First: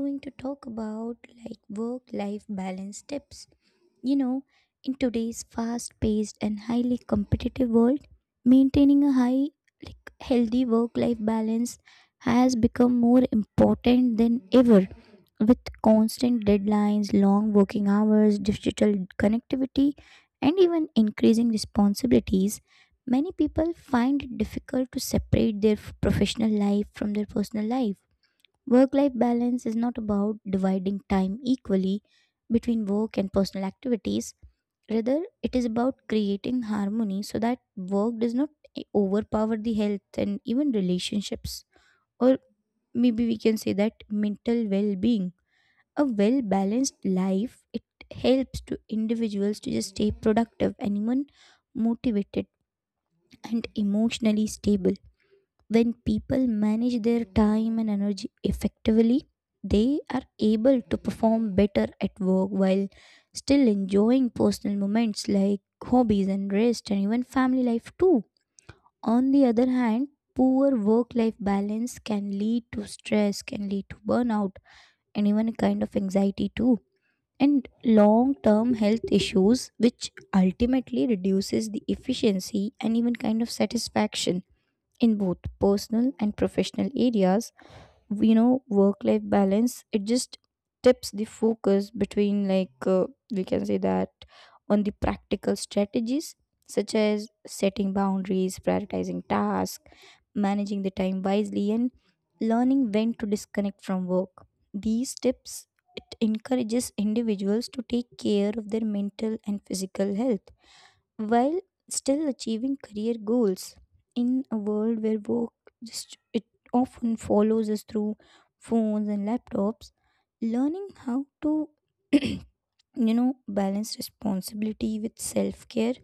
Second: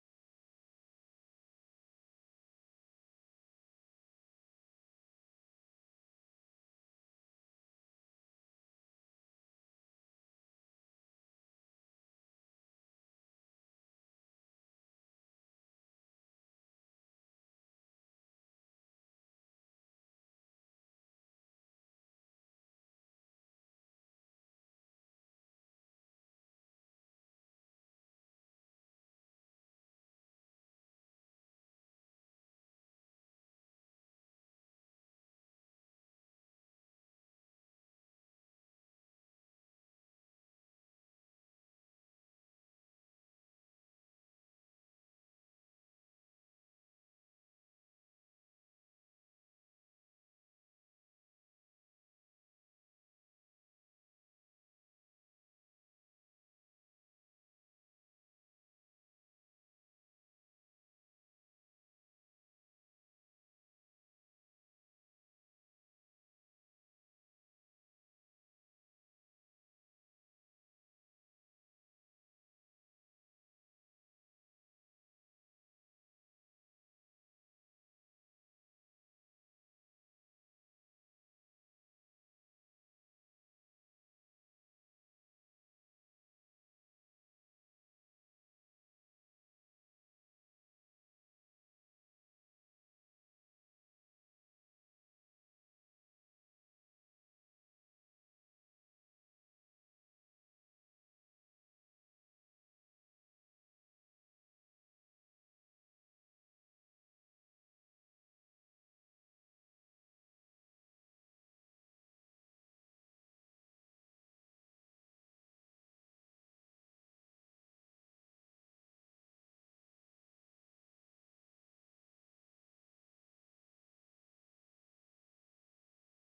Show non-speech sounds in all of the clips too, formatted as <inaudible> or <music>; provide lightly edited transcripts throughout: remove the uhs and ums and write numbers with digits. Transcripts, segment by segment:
going to talk about work life balance tips. You know, in today's fast-paced and highly competitive world, maintaining a high, like healthy work-life balance has become more important than ever. With constant deadlines, long working hours, digital connectivity, and even increasing responsibilities, many people find it difficult to separate their professional life from their personal life. Work life balance is not about dividing time equally between work and personal activities. Rather, it is about creating harmony so that work does not overpower the health and even relationships. Or maybe we can say that mental well being. A well balanced life, it helps to individuals to just stay productive and even motivated and emotionally stable. When people manage their time and energy effectively, they are able to perform better at work while still enjoying personal moments like hobbies and rest and even family life too. On the other hand, poor work life balance can lead to stress, can lead to burnout, and even a kind of anxiety too. And long term health issues, which ultimately reduces the efficiency and even kind of satisfaction in both personal and professional areas. You know, work life balance it just tips the focus between we can say that on the practical strategies such as setting boundaries, prioritizing tasks, managing the time wisely, and learning when to disconnect from work. These tips, it encourages individuals to take care of their mental and physical health while still achieving career goals. In a world where work just it often follows us through phones and laptops, learning how to <clears throat> you balance responsibility with self-care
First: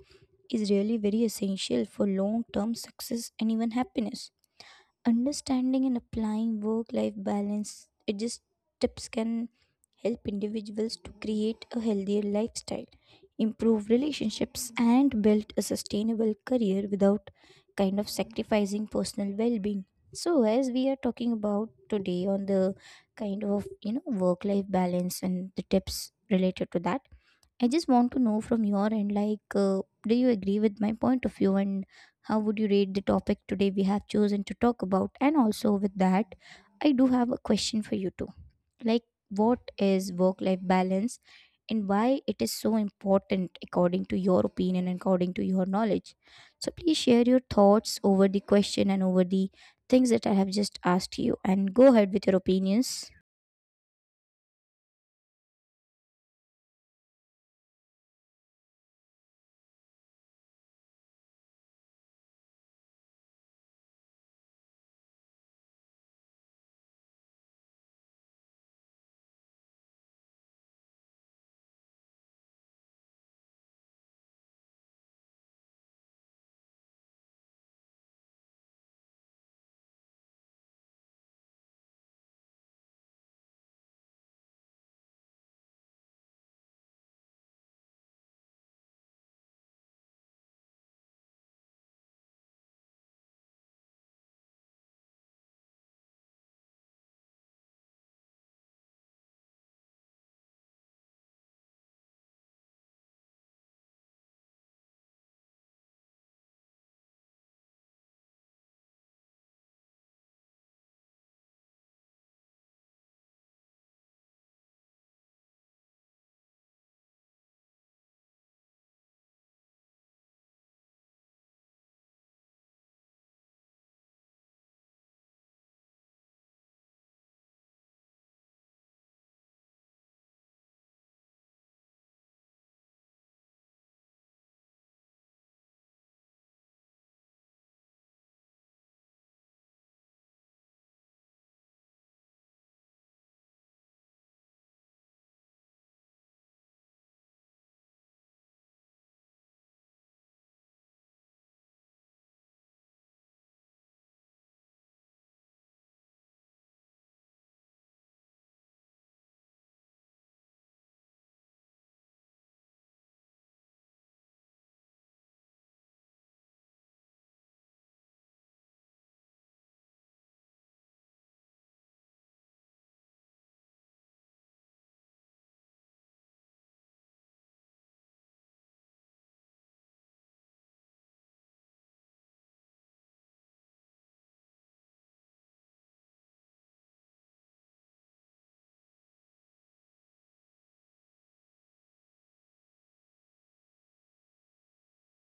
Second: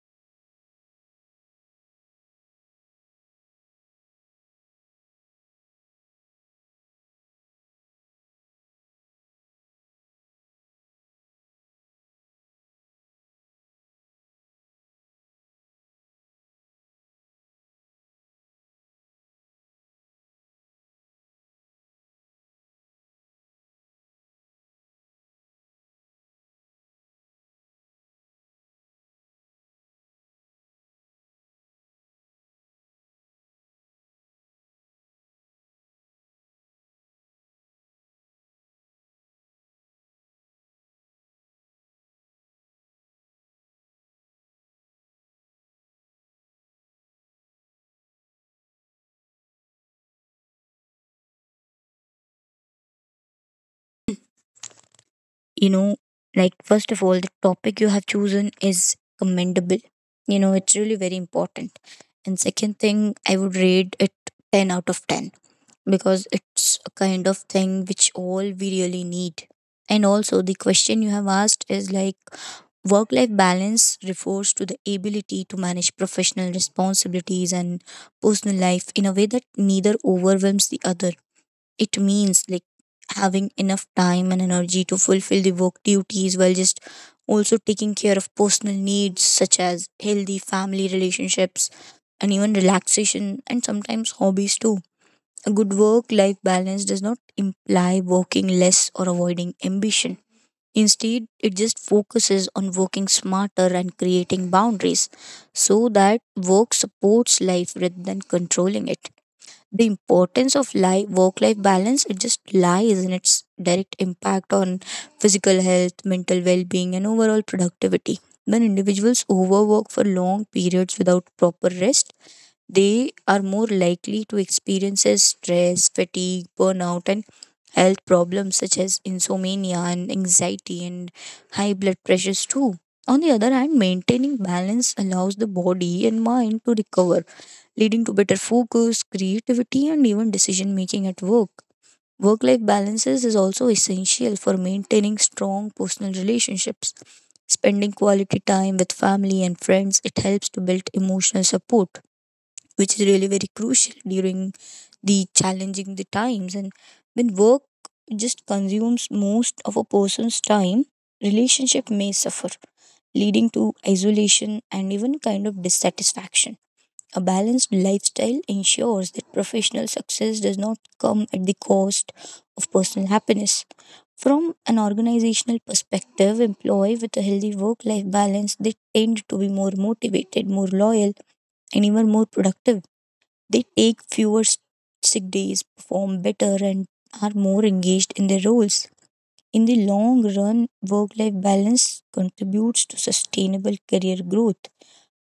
is really very essential for long-term success and even happiness. Understanding and applying work-life balance it just tips can help individuals to create a healthier lifestyle, improve relationships, and build a sustainable career without kind of sacrificing personal well being. So, as we are talking about today on the work life balance and the tips related to that, I just want to know from your end do you agree with my point of view, and how would you rate the topic today we have chosen to talk about? And also, with that, I do have a question for you too, like, what is work life balance and why it is so important according to your opinion and according to your knowledge? So please share your thoughts over the question and over the things that I have just asked you, and go ahead with your opinions. you know first of all, the topic you have chosen is commendable. You know, it's really very important. And second thing, I would rate it 10 out of 10, because it's a kind of thing which all we really need. And also the question you have asked is work life balance refers to the ability to manage professional responsibilities and personal life in a way that neither overwhelms the other. It means having enough time and energy to fulfill the work duties, while just also taking care of personal needs such as healthy family relationships, and even relaxation, and sometimes hobbies too. A good work life balance does not imply working less or avoiding ambition. Instead, it just focuses on working smarter and creating boundaries, so that work supports life rather than controlling it. The importance of life, work life balance, it just lies in its direct impact on physical health, mental well-being, and overall productivity. When individuals overwork for long periods without proper rest, they are more likely to experience stress, fatigue, burnout, and health problems such as insomnia, and anxiety, and high blood pressures too. On the other hand, maintaining balance allows the body and mind to recover, leading to better focus, creativity, and even decision making at work. Work life balances is also essential for maintaining strong personal relationships. Spending quality time with family and friends, it helps to build emotional support, which is really very crucial during the challenging the times. And when work just consumes most of a person's time, relationship may suffer, leading to isolation and even kind of dissatisfaction. A balanced lifestyle ensures that professional success does not come at the cost of personal happiness. From an organizational perspective, employees with a healthy work life balance, they tend to be more motivated, more loyal, and even more productive. They take fewer sick days, perform better, and are more engaged in their roles. In the long run, work life balance contributes to sustainable career growth,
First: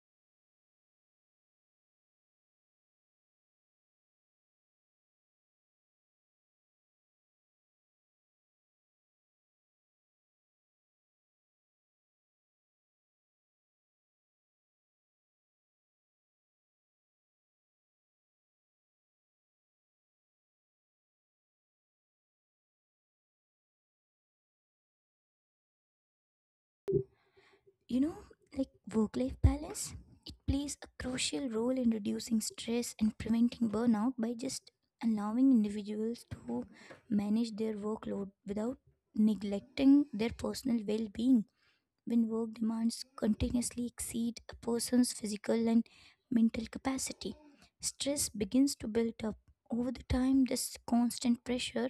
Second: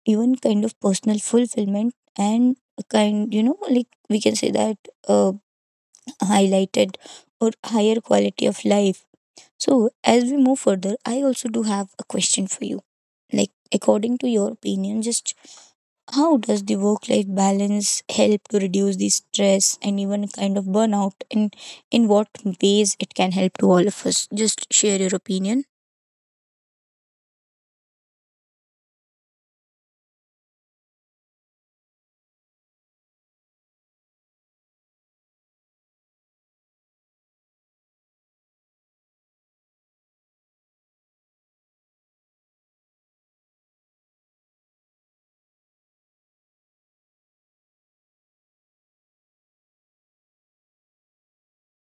even kind of personal fulfillment, and a kind, you know, like we can say that uh, highlighted or higher quality of life. So, as we move further, I also do have a question for you. Like, according to your opinion, just how does the work life balance help to reduce the stress and even kind of burnout? And in what ways it can help to all of us? Just share your opinion. You know, like work life balance, it plays a crucial role in reducing stress and preventing burnout by just allowing individuals to manage their workload without neglecting their personal well being. When work demands continuously exceed a person's physical and mental capacity, stress begins to build up. Over the time, this constant pressure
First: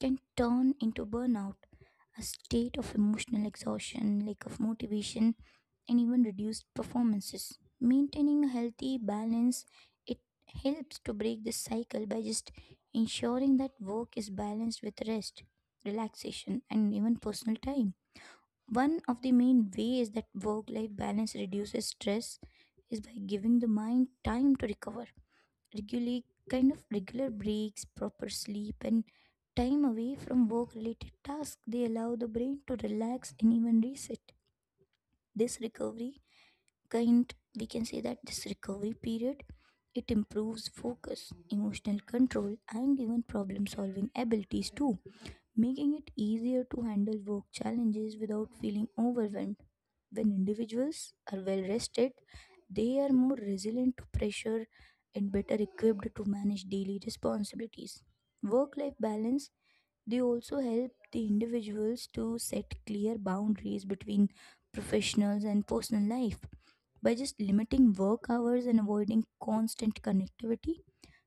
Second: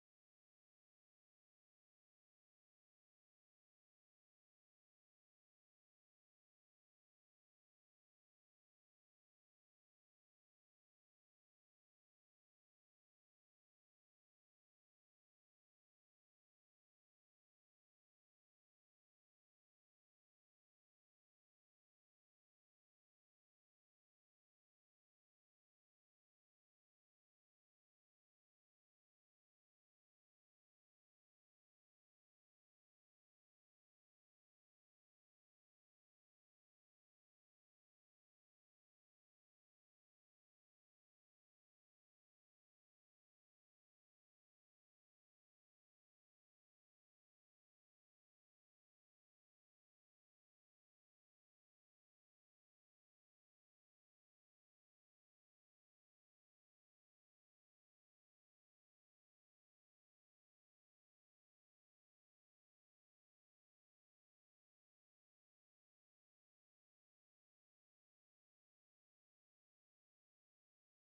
can turn into burnout, a state of emotional exhaustion, lack of motivation, and even reduced performances. Maintaining a healthy balance, it helps to break this cycle by just ensuring that work is balanced with rest, relaxation, and even personal time. One of the main ways that work life balance reduces stress is by giving the mind time to recover. Regularly, kind of regular breaks, proper sleep, and time away from work related tasks, they allow the brain to relax and even reset. This recovery kind we can say that this recovery period, it improves focus, emotional control, and even problem solving abilities too, making it easier to handle work challenges without feeling overwhelmed. When individuals are well rested, they are more resilient to pressure and better equipped to manage daily responsibilities. Work life balance, they also help the individuals to set clear boundaries between professionals and personal life. By just limiting work hours and avoiding constant connectivity,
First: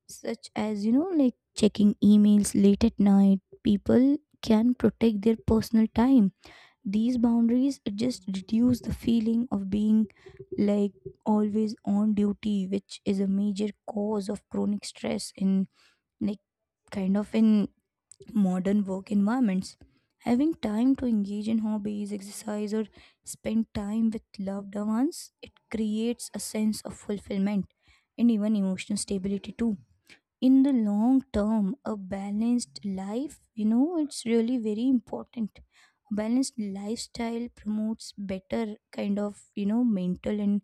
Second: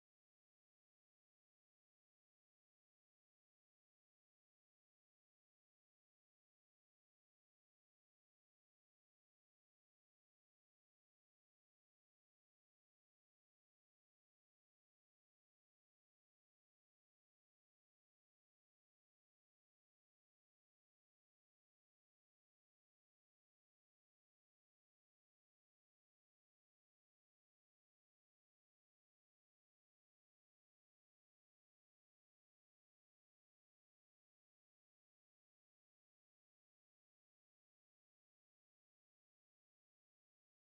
such as checking emails late at night, people can protect their personal time. These boundaries just reduce the feeling of being like always on duty, which is a major cause of chronic stress in like kind of in modern work environments. Having time to engage in hobbies, exercise, or spend time with loved ones, it creates a sense of fulfillment and even emotional stability too. In the long term, a balanced life, it's really very important. A balanced lifestyle promotes better mental and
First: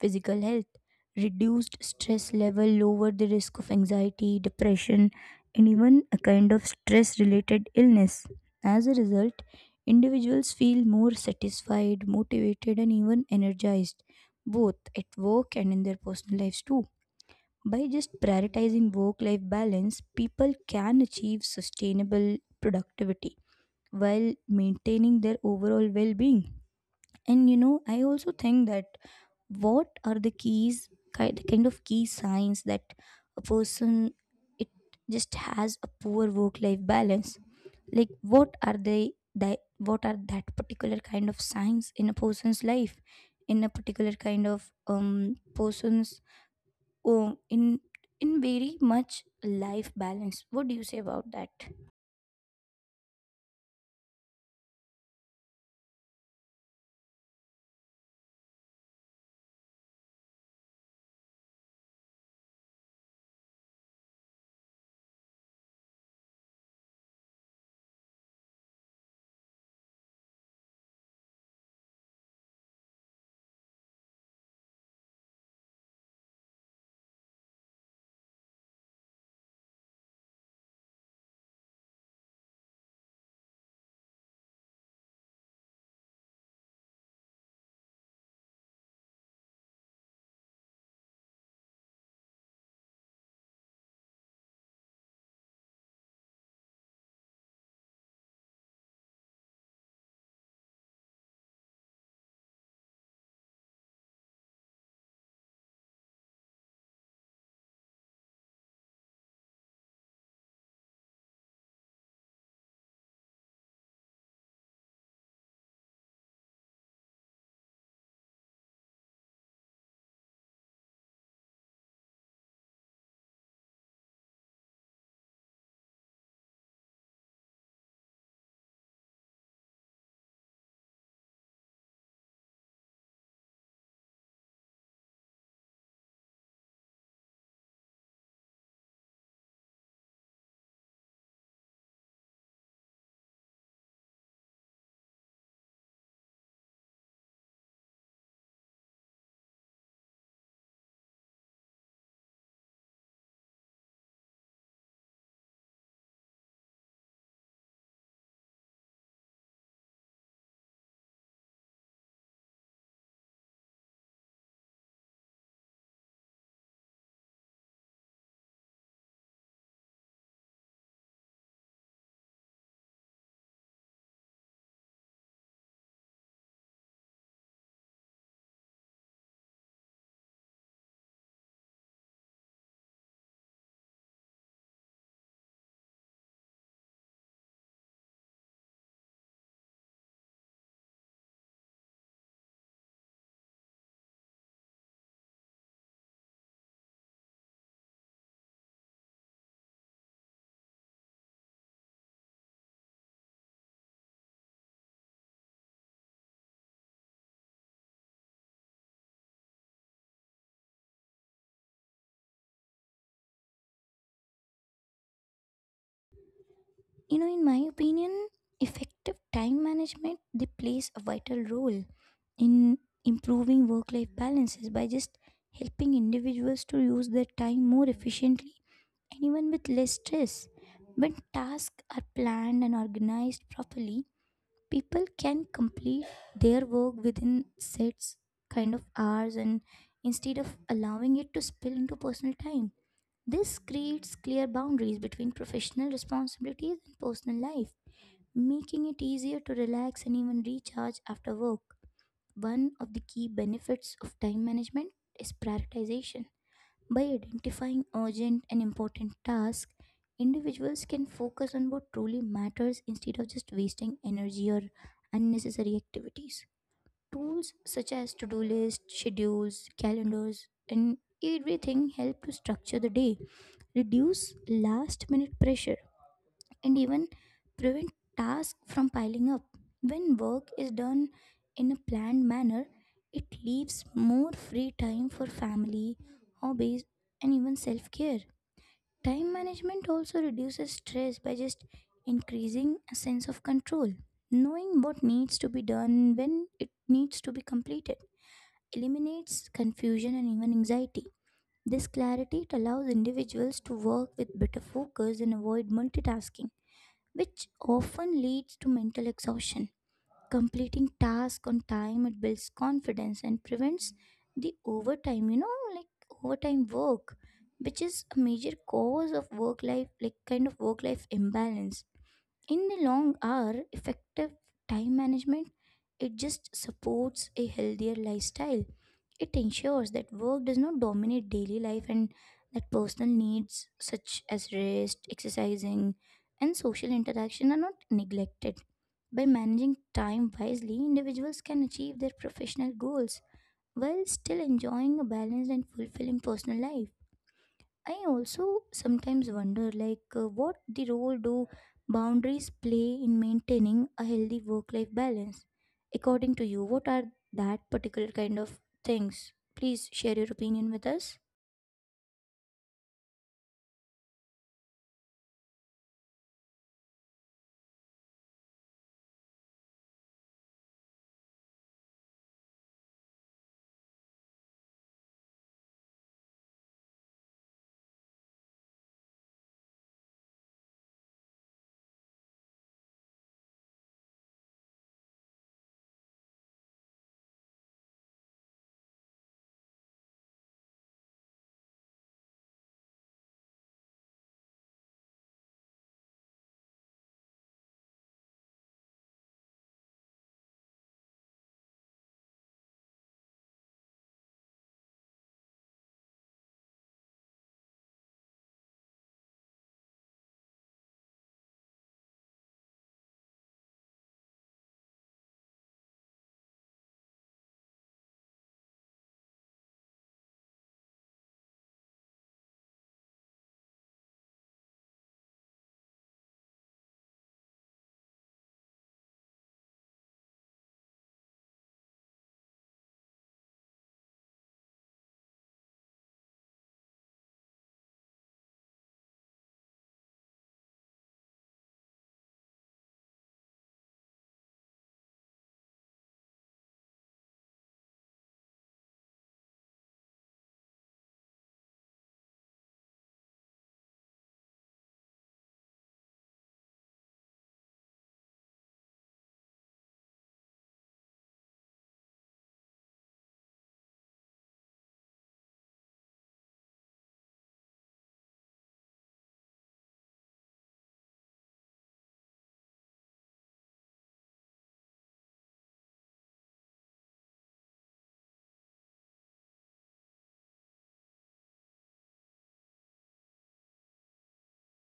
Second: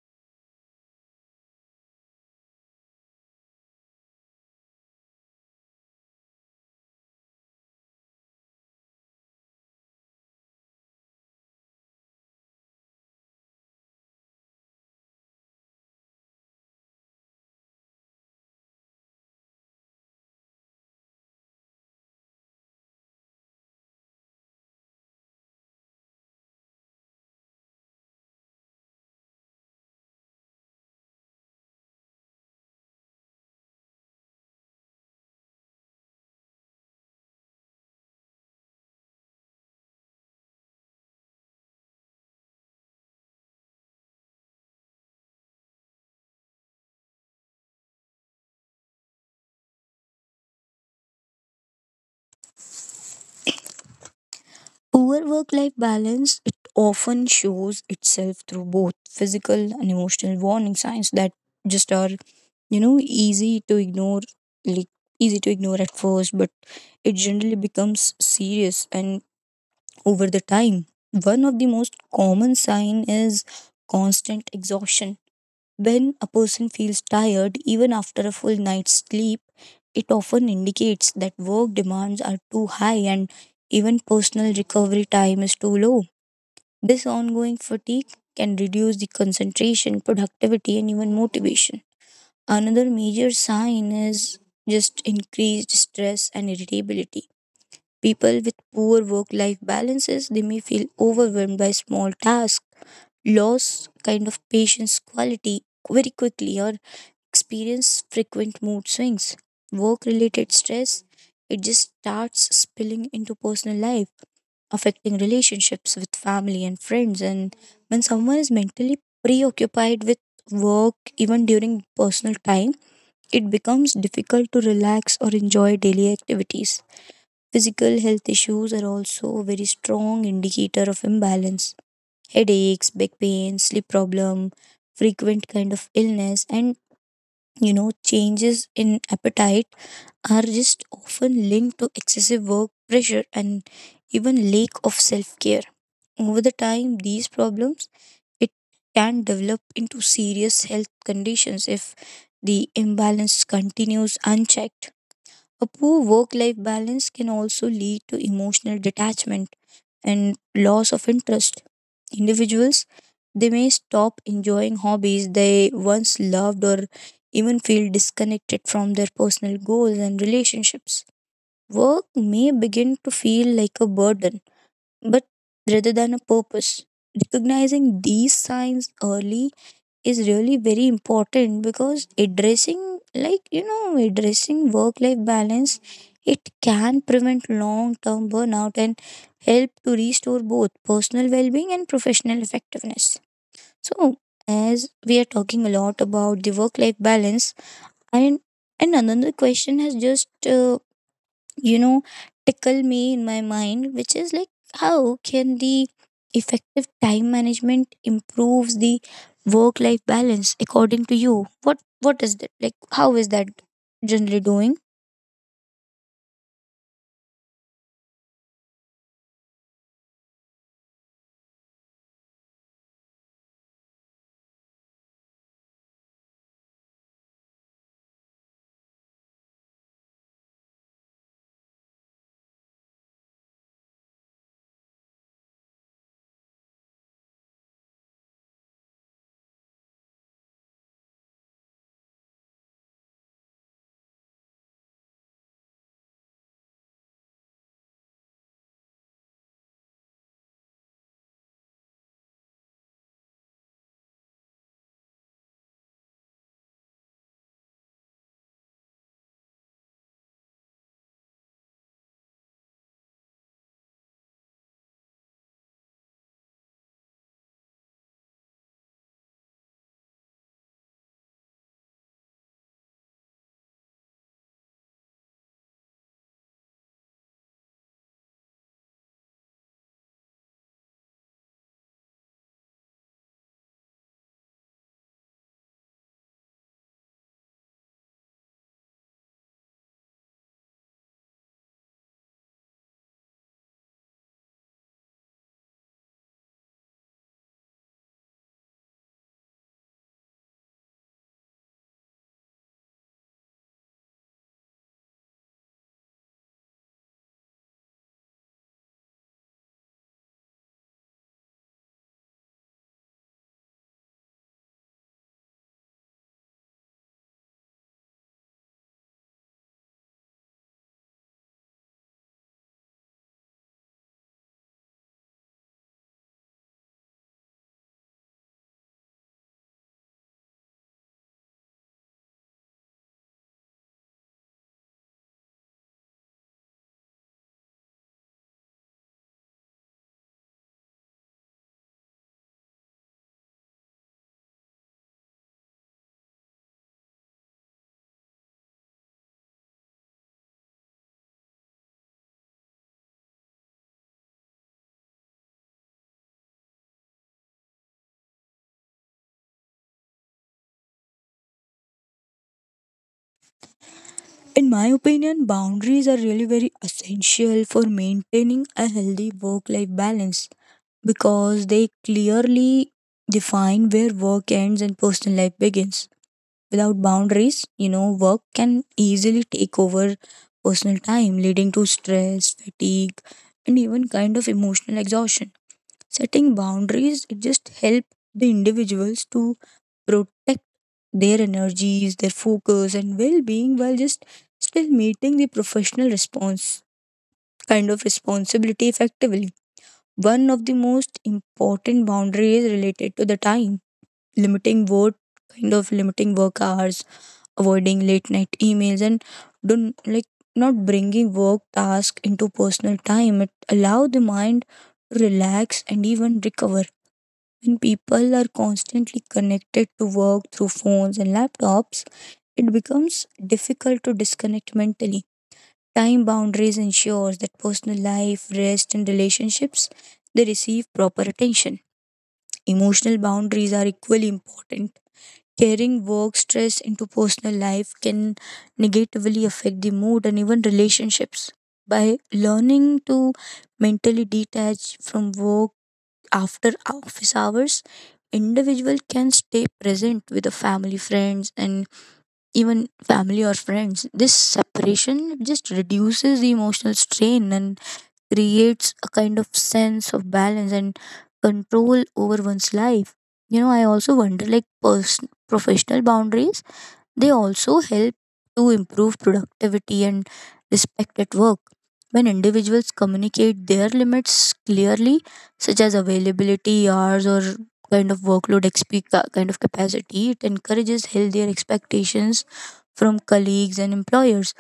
physical health. Reduced stress level lower the risk of anxiety, depression, and even a kind of stress related illness. As a result, individuals feel more satisfied, motivated, and even energized, both at work and in their personal lives too. By just prioritizing work life balance, people can achieve sustainable productivity while maintaining their overall well being. And you know, I also think that, what are the keys, the kind of key signs that a person it just has a poor work life balance? Like, what are they, that what are that particular kind of signs in a person's life, in a particular kind of person's oh in in very much life balance, what do you say about that? Poor work life balance, it often shows itself through both physical and emotional warning signs that just are, you know, easy to ignore, like easy to ignore at first, but it generally becomes serious and over the time. One of the most common sign is constant exhaustion. When a person feels tired even after a full night's sleep, it often indicates that work demands are too high and even personal recovery time is too low. This ongoing fatigue can reduce the concentration, productivity, and even motivation. Another major sign is just increased stress and irritability. People with poor work life balances, they may feel overwhelmed by small tasks, lost kind of patience quality very quickly, or experience frequent mood swings. Work related stress, it just starts spilling into personal life, affecting relationships with family and friends. And when someone is mentally preoccupied with work, even during personal time, it becomes difficult to relax or enjoy daily activities. Physical health issues are also a very strong indicator of imbalance: headaches, back pain, sleep problem, frequent kind of illness, and you know, changes in appetite are just often linked to excessive work pressure and even lack of self-care. Over the time, these problems it can develop into serious health conditions if the imbalance continues unchecked. A poor work life balance can also lead to emotional detachment and loss of interest. Individuals, they may stop enjoying hobbies they once loved, or even feel disconnected from their personal goals and relationships. Work may begin to feel like a burden, but rather than a purpose. Recognizing these signs early is really very important, because addressing like, you know, addressing work life balance, it can prevent long term burnout and help to restore both personal well-being and professional effectiveness. So, as we are talking a lot about the work life balance, and and another question has just you know, tickle me in my mind, which is like, how can the effective time management improves the work life balance, according to you? What is that? Like, how is that generally doing? In my opinion, effective time management, they plays a vital role in improving work life balances by just helping individuals to use their time more efficiently and even with less stress. When tasks are planned and organized properly, people can complete their work within sets kind of hours, and instead of allowing it to spill into personal time. This creates clear boundaries between professional responsibilities and personal life, making it easier to relax and even recharge after work. One of the key benefits of time management is prioritization. By identifying urgent and important tasks, individuals can focus on what truly matters instead of just wasting energy or unnecessary activities. Tools such as to do lists, schedules, calendars, and everything help to structure the day, reduce last minute pressure, and even prevent tasks from piling up. When work is done in a planned manner, it leaves more free time for family, hobbies, and even self care. Time management also reduces stress by just increasing a sense of control. Knowing what needs to be done, when it needs to be completed, eliminates confusion and even anxiety. This clarity, it allows individuals to work with better focus and avoid multitasking, which often leads to mental exhaustion. Completing task on time, it builds confidence and prevents the overtime, overtime work, which is a major cause of work life like kind of work life imbalance. In the long hour, effective time management, it just supports a healthier lifestyle. It ensures that work does not dominate daily life and that personal needs such as rest, exercising, and social interaction are not neglected. By managing time wisely, individuals can achieve their professional goals while still enjoying a balanced and fulfilling personal life. I also sometimes wonder what the role do boundaries play in maintaining a healthy work life balance? According to you, what are that particular kind of things? Please share your opinion with us. In my opinion, boundaries are really very essential for maintaining a healthy work life balance, because they clearly define where work ends and personal life begins. Without boundaries, you know, work can easily take over personal time, leading to stress, fatigue, and even kind of emotional exhaustion. Setting boundaries, it just help the individuals to protect their energies, their focus, and well being, while just still meeting the professional response kind of responsibility effectively. One of the most important boundaries related to the time: limiting work kind of limiting work hours, avoiding late night emails, and don't like not bringing work task into personal time, it allow the mind to relax and even recover. When people are constantly connected to work through phones and laptops, it becomes difficult to disconnect mentally. Time boundaries ensures that personal life, rest, and relationships, they receive proper attention. Emotional boundaries are equally important. Carrying work stress into personal life can negatively affect the mood and even relationships. By learning to mentally detach from work after office hours, individual can stay present with the family, friends, and even family or friends. This separation just reduces the emotional strain and creates a kind of sense of balance and control over one's life. You know, I also wonder like person professional boundaries, they also help to improve productivity and respect at work. When individuals communicate their limits clearly, such as availability, hours, or kind of workload, kind of capacity, it encourages healthier expectations from colleagues and employers.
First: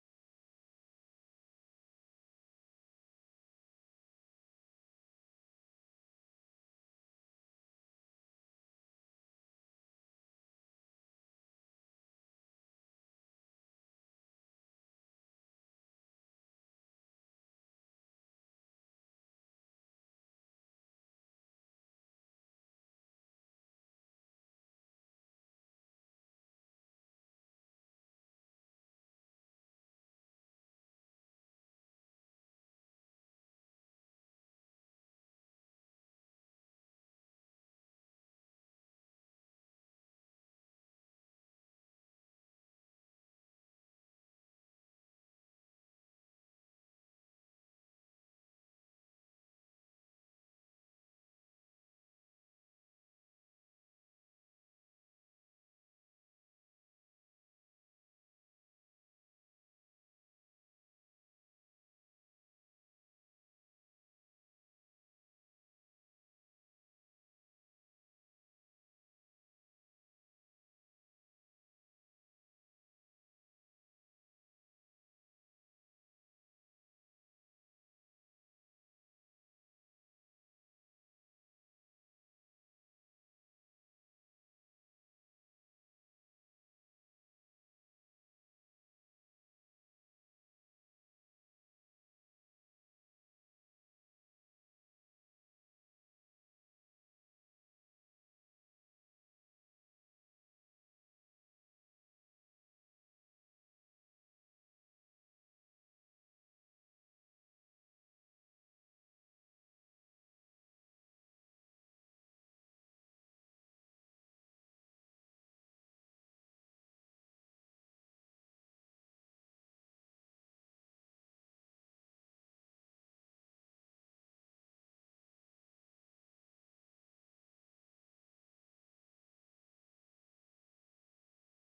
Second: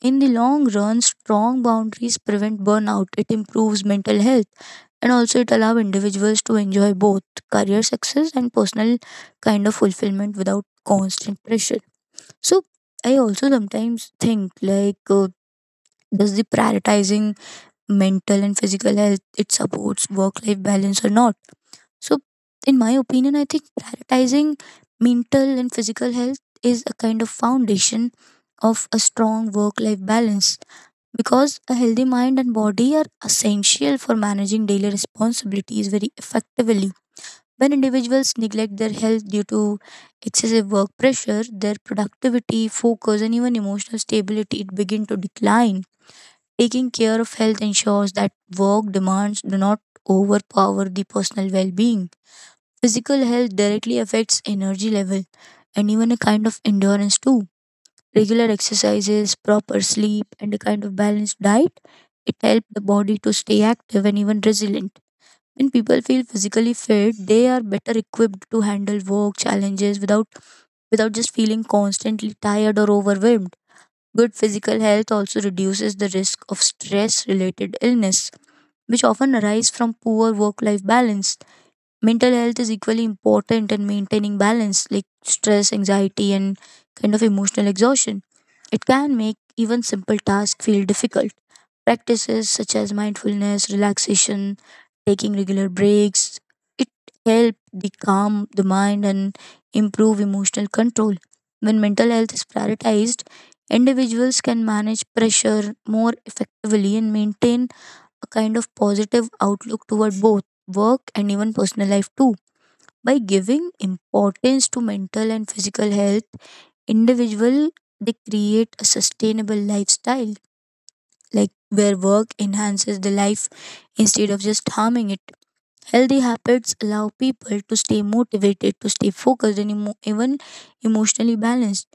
In the long run, strong boundaries prevent burnout, it improves mental health, and also it allows individuals to enjoy both career success and personal kind of fulfillment without constant pressure. So, I also sometimes think like, does the prioritizing mental and physical health it supports work life balance or not? So, in my opinion, I think prioritizing mental and physical health is a kind of foundation of a strong work life balance, because a healthy mind and body are essential for managing daily responsibilities very effectively. When individuals neglect their health due to excessive work pressure, their productivity, focus, and even emotional stability, it begin to decline. Taking care of health ensures that work demands do not overpower the personal well-being. Physical health directly affects energy level and even a kind of endurance too. Regular exercises, proper sleep, and a kind of balanced diet, it helps the body to stay active and even resilient. When people feel physically fit, they are better equipped to handle work challenges without just feeling constantly tired or overwhelmed. Good physical health also reduces the risk of stress related illness, which often arise from poor work life balance. Mental health is equally important in maintaining balance, like stress, anxiety, and kind of emotional exhaustion. It can make even simple tasks feel difficult. Practices such as mindfulness, relaxation, taking regular breaks, it help the calm the mind and improve emotional control. When mental health is prioritized, individuals can manage pressure more effectively and maintain a kind of positive outlook toward both work and even personal life too. By giving importance to mental and physical health, individual, they create a sustainable lifestyle, like where work enhances the life instead of just harming it. Healthy habits allow people to stay motivated, to stay focused, and even emotionally balanced,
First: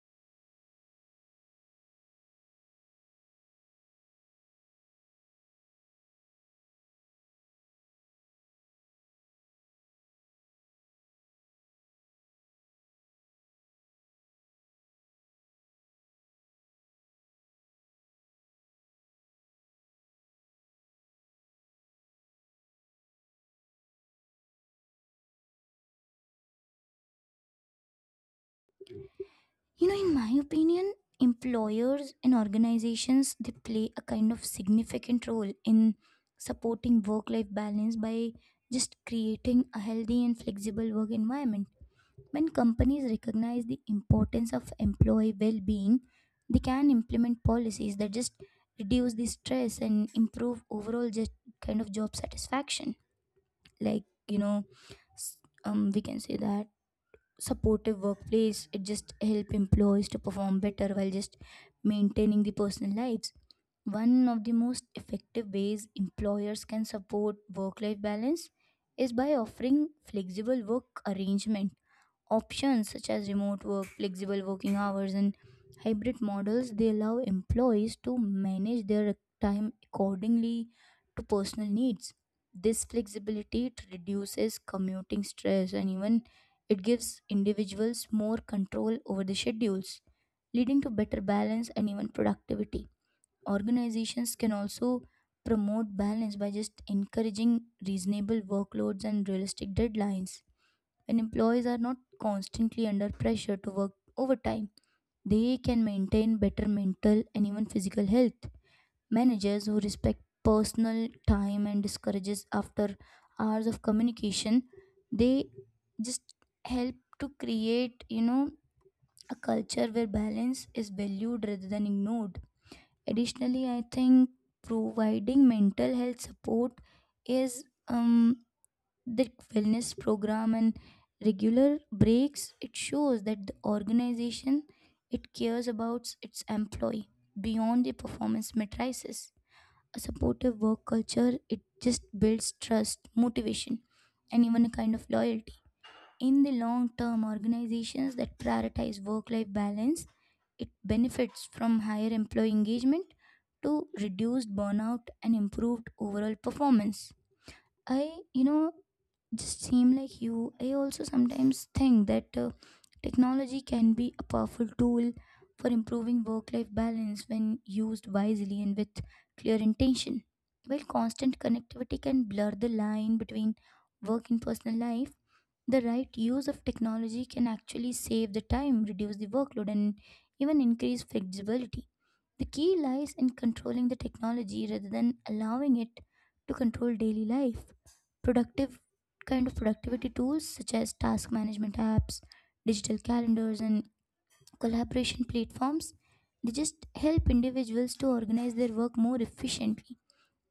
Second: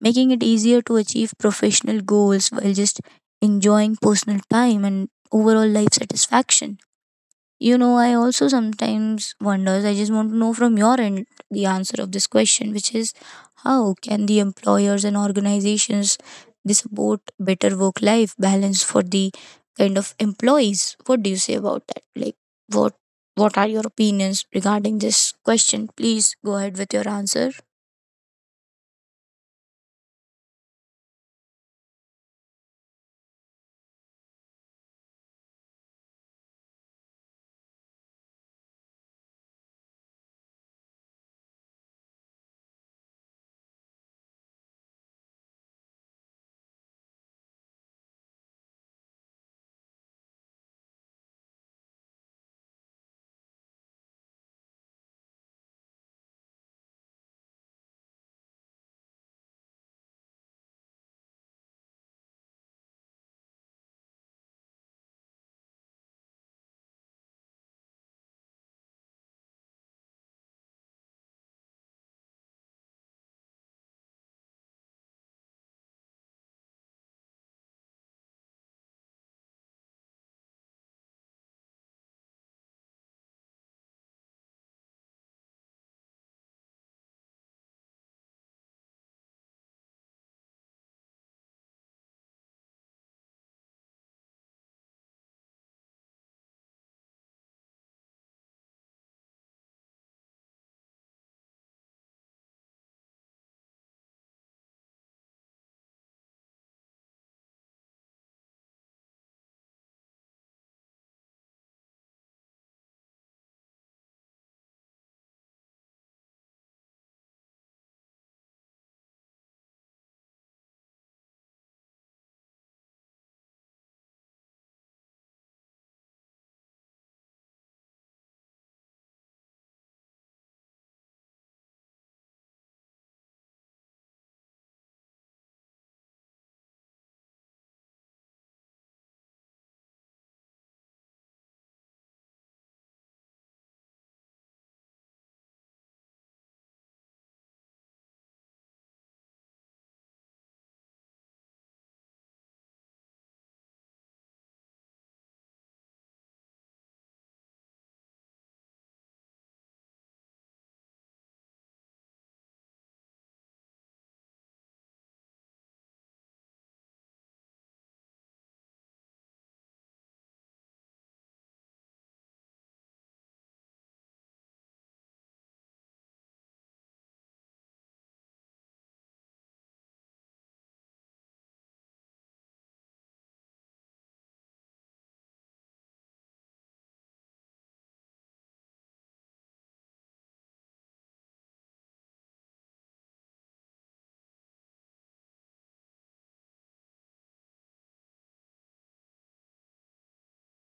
making it easier to achieve professional goals while just enjoying personal time and overall life satisfaction. You know, I also sometimes wonders, I just want to know from your end the answer of this question, which is how can the employers and organizations, they support better work life balance for the kind of employees? What do you say about that? Like, what what are your opinions regarding this question? Please go ahead with your answer. You know, in my opinion, employers and organizations, they play a kind of significant role in supporting work-life balance by just creating a healthy and flexible work environment. When companies recognize the importance of employee well-being, they can implement policies that just reduce the stress and improve overall just kind of job satisfaction. Like you know, s- we can say that supportive workplace, it just help employees to perform better while just maintaining the personal lives. One of the most effective ways employers can support work life balance is by offering flexible work arrangements. Options such as remote work, flexible working hours, and hybrid models, they allow employees to manage their time accordingly to personal needs. This flexibility, it reduces commuting stress, and even it gives individuals more control over the schedules, leading to better balance and even productivity. Organizations can also promote balance by just encouraging reasonable workloads and realistic deadlines. When employees are not constantly under pressure to work overtime, they can maintain better mental and even physical health. Managers who respect personal time and discourages after hours of communication, they just help to create, you know, a culture where balance is valued rather than ignored. Additionally, I think providing mental health support is um the wellness program and regular breaks, it shows that the organization it cares about its employee beyond the performance matrices. A supportive work culture, it just builds trust, motivation, and even a kind of loyalty in the long term. Organizations that prioritize work life balance, it benefits from higher employee engagement to reduced burnout and improved overall performance. I just same like you, I also sometimes think that technology can be a powerful tool for improving work life balance when used wisely and with clear intention. While constant connectivity can blur the line between work and personal life, the right use of technology can actually save the time, reduce the workload, and even increase flexibility. The key lies in controlling the technology rather than allowing it to control daily life. Productive kind of productivity tools such as task management apps, digital calendars, and collaboration platforms, they just help individuals to organize their work more efficiently.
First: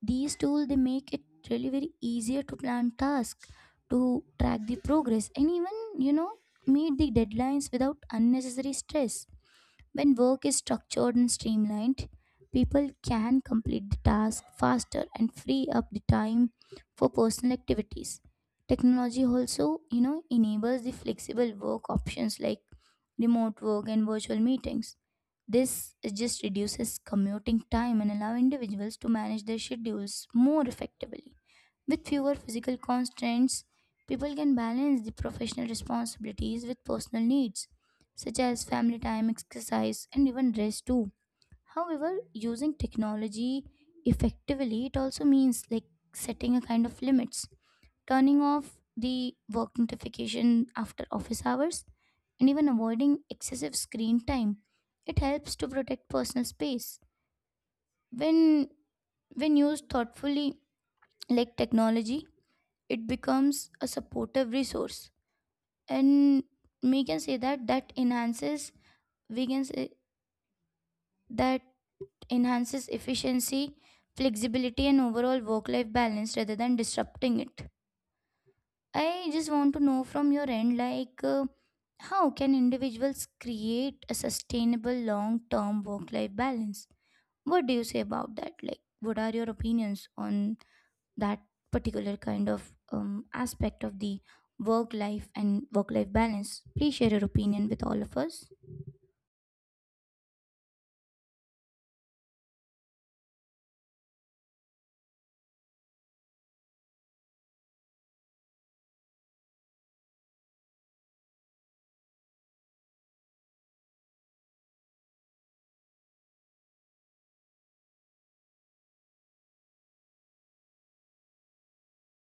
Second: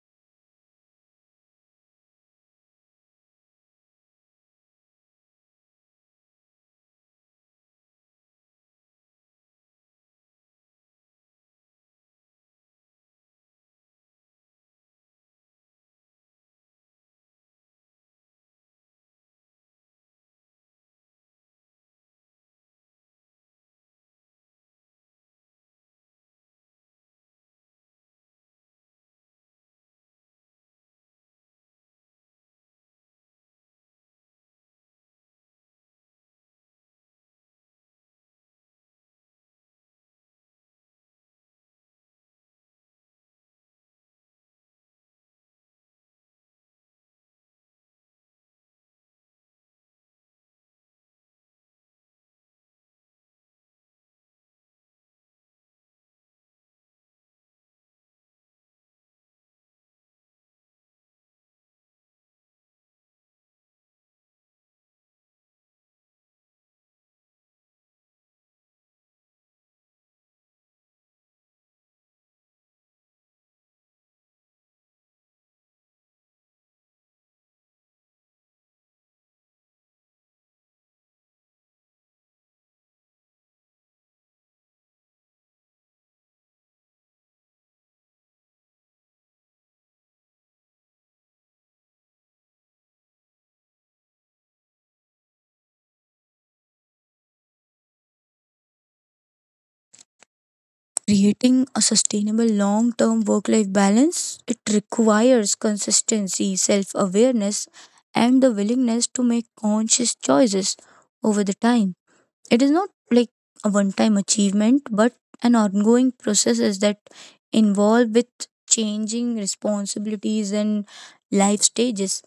These tools, they make it really very easier to plan tasks, to track the progress, and even, you know, meet the deadlines without unnecessary stress. When work is structured and streamlined, people can complete the task faster and free up the time for personal activities. Technology also, you know, enables the flexible work options like remote work and virtual meetings. This just reduces commuting time and allow individuals to manage their schedules more effectively. With fewer physical constraints, people can balance the professional responsibilities with personal needs, such as family time, exercise, and even rest too. However, using technology effectively, it also means like setting a kind of limits, turning off the work notification after office hours, and even avoiding excessive screen time, it helps to protect personal space. When when used thoughtfully, like, technology, it becomes a supportive resource, and we can say that that enhances we can say that enhances efficiency, flexibility, and overall work life balance rather than disrupting it. I just want to know from your end, like, how can individuals create a sustainable long term work life balance? What do you say about that? Like, what are your opinions on that particular kind of aspect of the work life and work life balance? Please share your opinion with all of us. Creating a sustainable long term work life balance, it requires consistency, self awareness, and the willingness to make conscious choices over the time. It is not like a one time achievement, but an ongoing process is that involved with changing responsibilities and life stages.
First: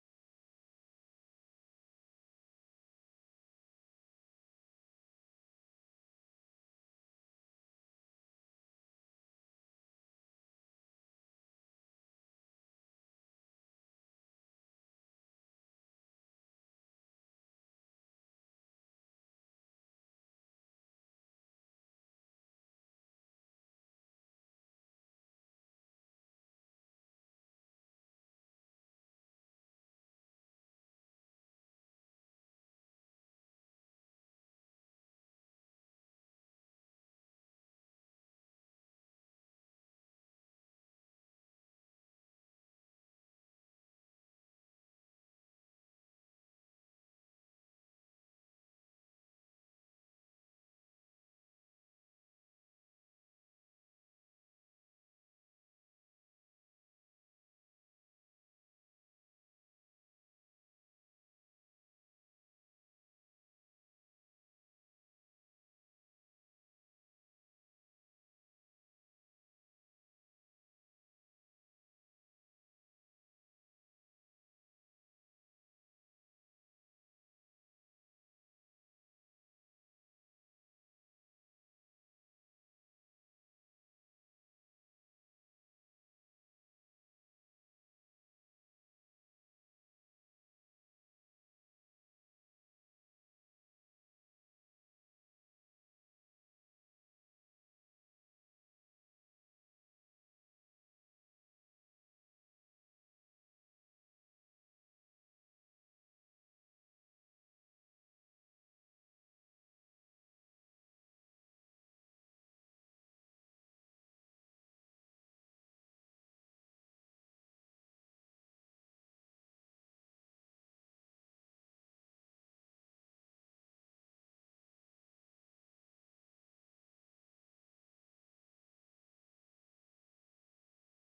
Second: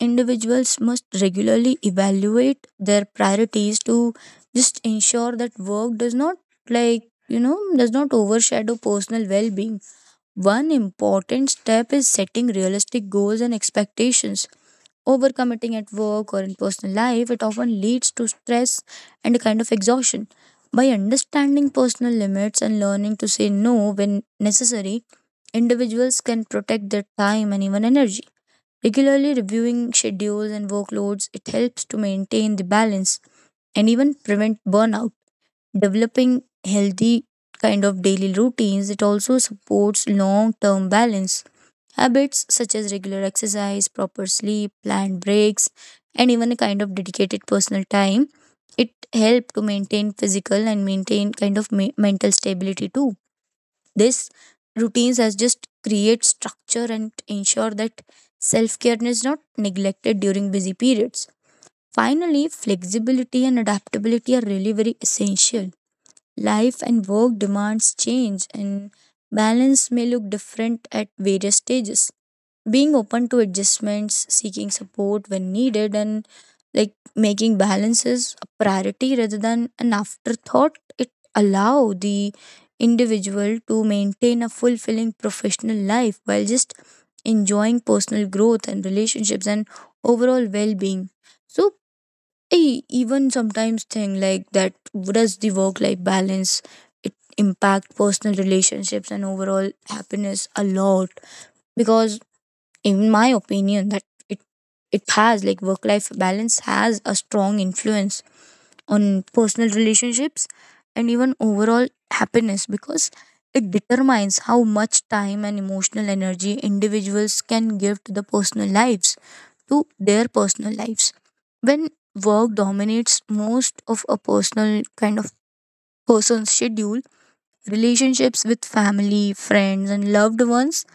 Individuals must regularly evaluate their priorities to just ensure that work does not like, you know, does not overshadow personal well-being. One important step is setting realistic goals and expectations. Overcommitting at work or in personal life, it often leads to stress and a kind of exhaustion. By understanding personal limits and learning to say no when necessary, individuals can protect their time and even energy. Regularly reviewing schedules and workloads, it helps to maintain the balance and even prevent burnout. Developing healthy kind of daily routines, it also supports long term balance. Habits such as regular exercise, proper sleep, planned breaks, and even a kind of dedicated personal time, it help to maintain physical and maintain mental stability too. This routines has just create structure and ensure that self-care is not neglected during busy periods. Finally, flexibility and adaptability are really very essential. Life and work demands change, and balance may look different at various stages. Being open to adjustments, seeking support when needed, and like making balances a priority rather than an afterthought, it allow the individual to maintain a fulfilling professional life while just enjoying personal growth and relationships and overall well-being. So I even sometimes think like that does the work life balance it impact personal relationships and overall happiness a lot, because in my opinion that it it has like work life balance has a strong influence on personal relationships and even overall happiness, because it determines how much time and emotional energy individuals can give to the personal lives, to their personal lives, when work dominates most of a personal kind of person's schedule, relationships with family friends and loved ones,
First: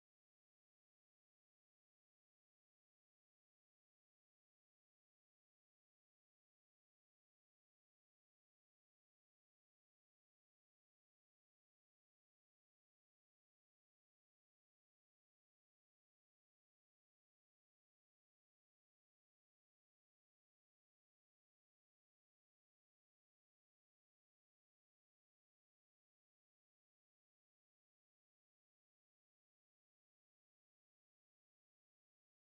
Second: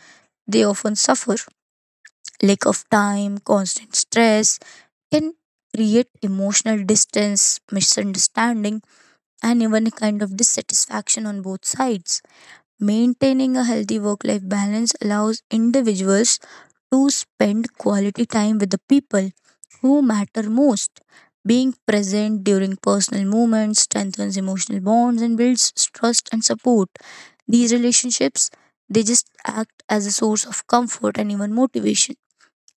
they often suffer lack of time, constant stress can create emotional distance, misunderstanding, and even a kind of dissatisfaction on both sides. Maintaining a healthy work life balance allows individuals to spend quality time with the people who matter most. Being present during personal moments strengthens emotional bonds and builds trust and support. These relationships, they just act as a source of comfort and even motivation,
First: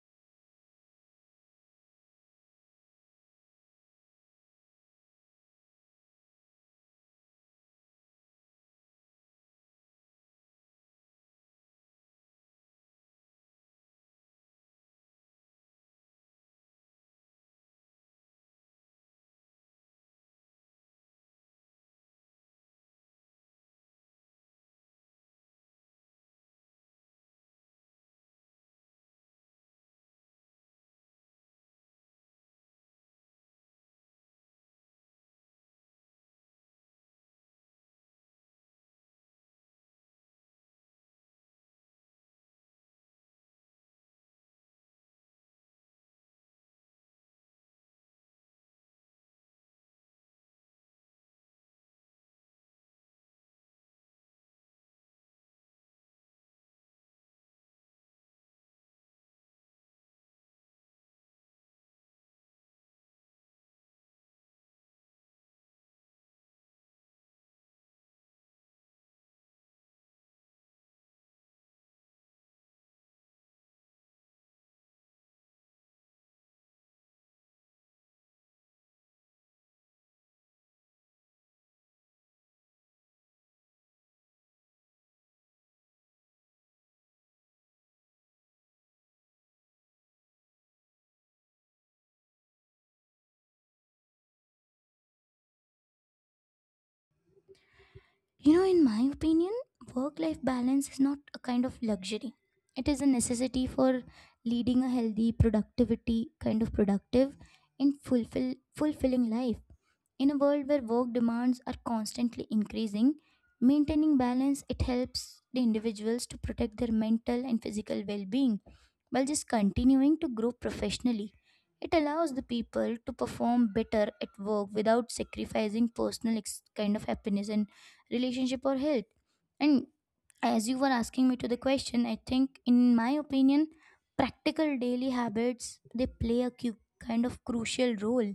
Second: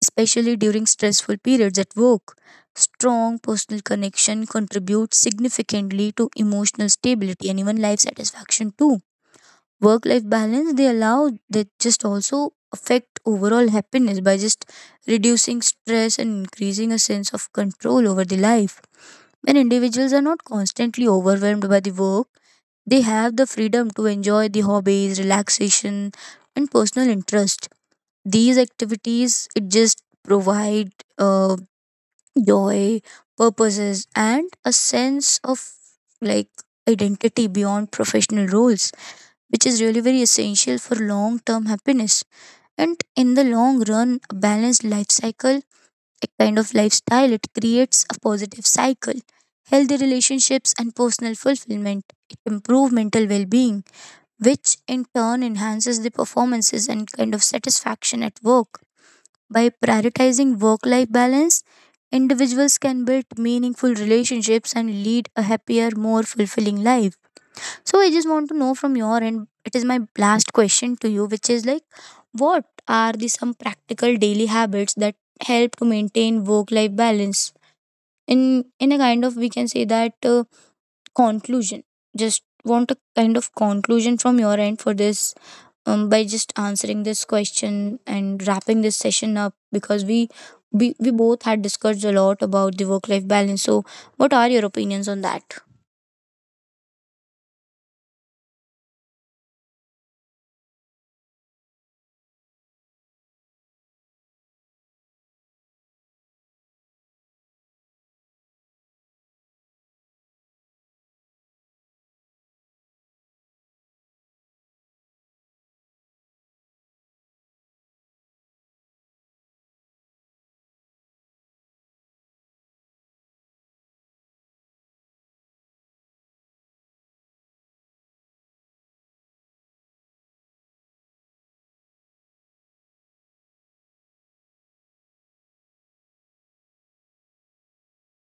especially during stressful periods at work. Strong personal connection contributes significantly to emotional stability and even life satisfaction too. Work life balance they allow they just also affect overall happiness by just reducing stress and increasing a sense of control over the life. When individuals are not constantly overwhelmed by the work, they have the freedom to enjoy the hobbies, relaxation, and personal interest, these activities it just provide uh, joy, purposes, and a sense of like identity beyond professional roles, which is really very essential for long term happiness. And in the long run a balanced life cycle, a kind of lifestyle, it creates a positive cycle. Healthy relationships and personal fulfillment it improves mental well-being, which in turn enhances the performances and kind of satisfaction at work. By prioritizing work life balance, individuals can build meaningful relationships and lead a happier, more fulfilling life. So, I just want to know from your end, it is my last question to you, which is like, what are the some practical daily habits that help to maintain work life balance? In a kind of, we can say that conclusion. Just want a kind of conclusion from your end for this, by just answering this question and wrapping this session up, because we both had discussed a lot about the work life balance. So, what are your opinions on that? You know, in my opinion, work life balance is not a kind of luxury. It is a necessity for leading a healthy productivity kind of productive and fulfilling life. In a world where work demands are constantly increasing, maintaining balance, it helps the individuals to protect their mental and physical well-being while just continuing to grow professionally. It allows the people to perform better at work without sacrificing personal ex- kind of happiness and relationship or health. And as you were asking me to the question, I think in my opinion, practical daily habits, they play a crucial role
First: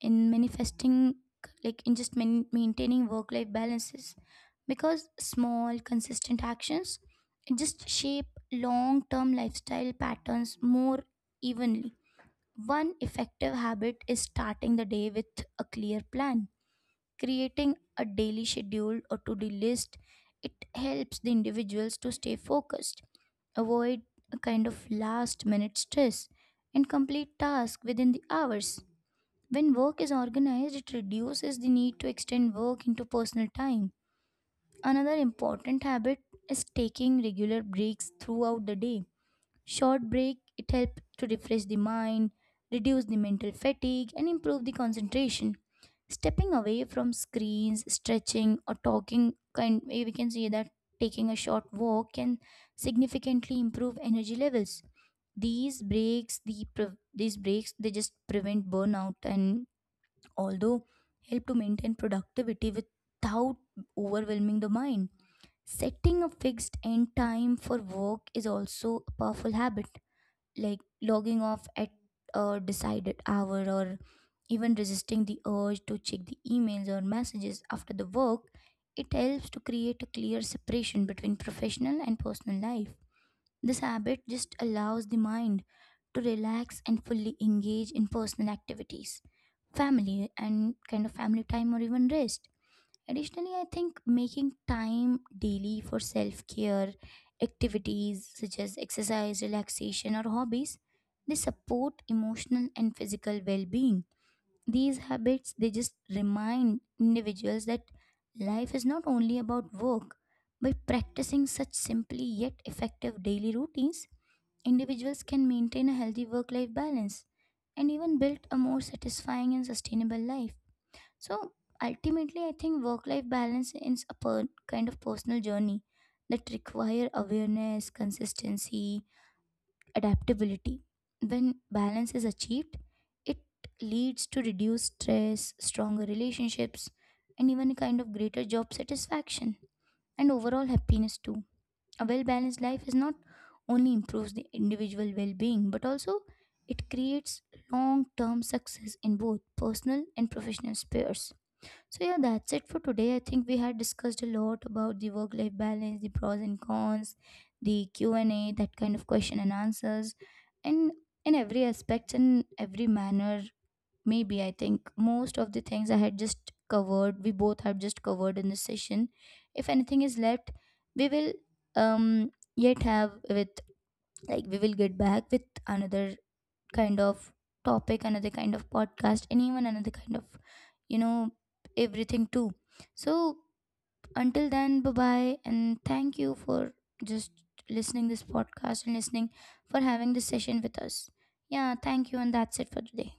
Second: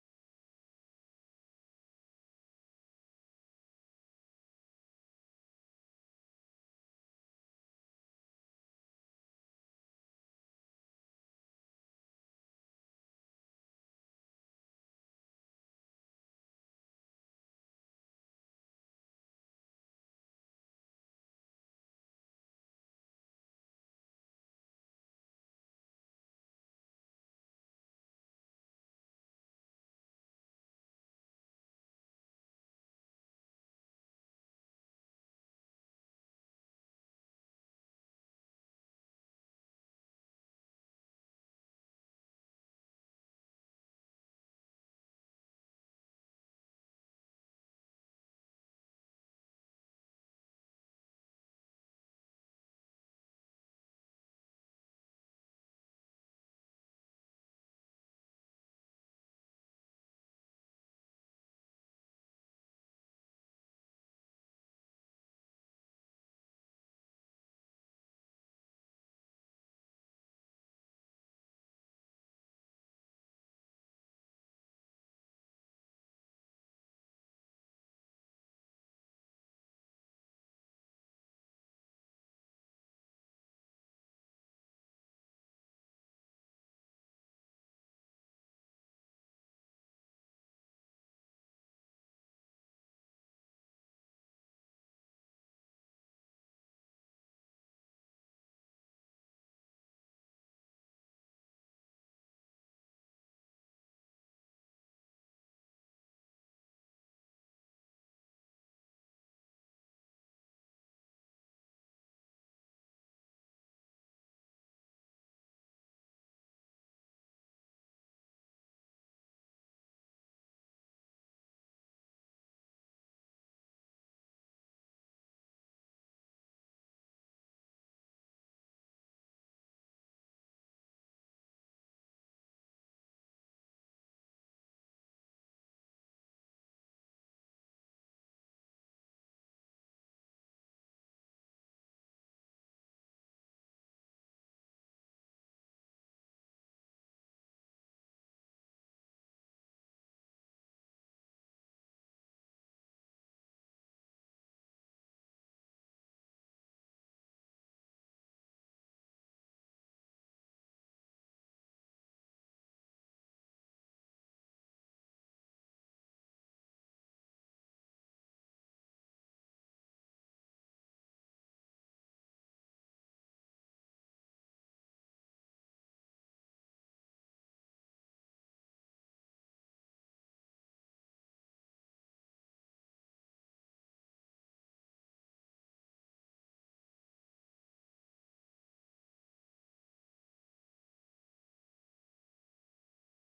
in manifesting, maintaining work life balances, because small consistent actions just shape long term lifestyle patterns more evenly. One effective habit is starting the day with a clear plan. Creating a daily schedule or to-do list, it helps the individuals to stay focused, avoid a kind of last minute stress, and complete tasks within the hours. When work is organized, it reduces the need to extend work into personal time. Another important habit is taking regular breaks throughout the day. Short break, it helps to refresh the mind, reduce the mental fatigue, and improve the concentration. Stepping away from screens, stretching, or talking, can, we can say that, taking a short walk can significantly improve energy levels. These breaks, they just prevent burnout and although help to maintain productivity without overwhelming the mind. Setting a fixed end time for work is also a powerful habit, like logging off at a decided hour, or even resisting the urge to check the emails or messages after the work. It helps to create a clear separation between professional and personal life. This habit just allows the mind to relax and fully engage in personal activities, family, and kind of family time or even rest. Additionally, I think making time daily for self care activities such as exercise, relaxation, or hobbies, they support emotional and physical well being. These habits, they just remind individuals that life is not only about work. By practicing such simply yet effective daily routines, individuals can maintain a healthy work life balance and even build a more satisfying and sustainable life. So, ultimately, I think work life balance is a personal journey that require awareness, consistency, adaptability. When balance is achieved, it leads to reduced stress, stronger relationships, and even a kind of greater job satisfaction and overall happiness too. A well balanced life is not only improves the individual well being, but also it creates long term success in both personal and professional spheres. So, yeah, that's it for today. I think we had discussed a lot about the work life balance, the pros and cons, the Q&A, that kind of question and answers, and in every aspect and every manner. Maybe I think most of the things I had just covered, we both have just covered in this session. If anything is left, we will yet have with, like, we will get back with another kind of topic, another kind of podcast, and even another kind of, you know, everything too. So until then, bye bye, and thank you for just listening this podcast and listening for having this session with us. Yeah, thank you, and that's it for today.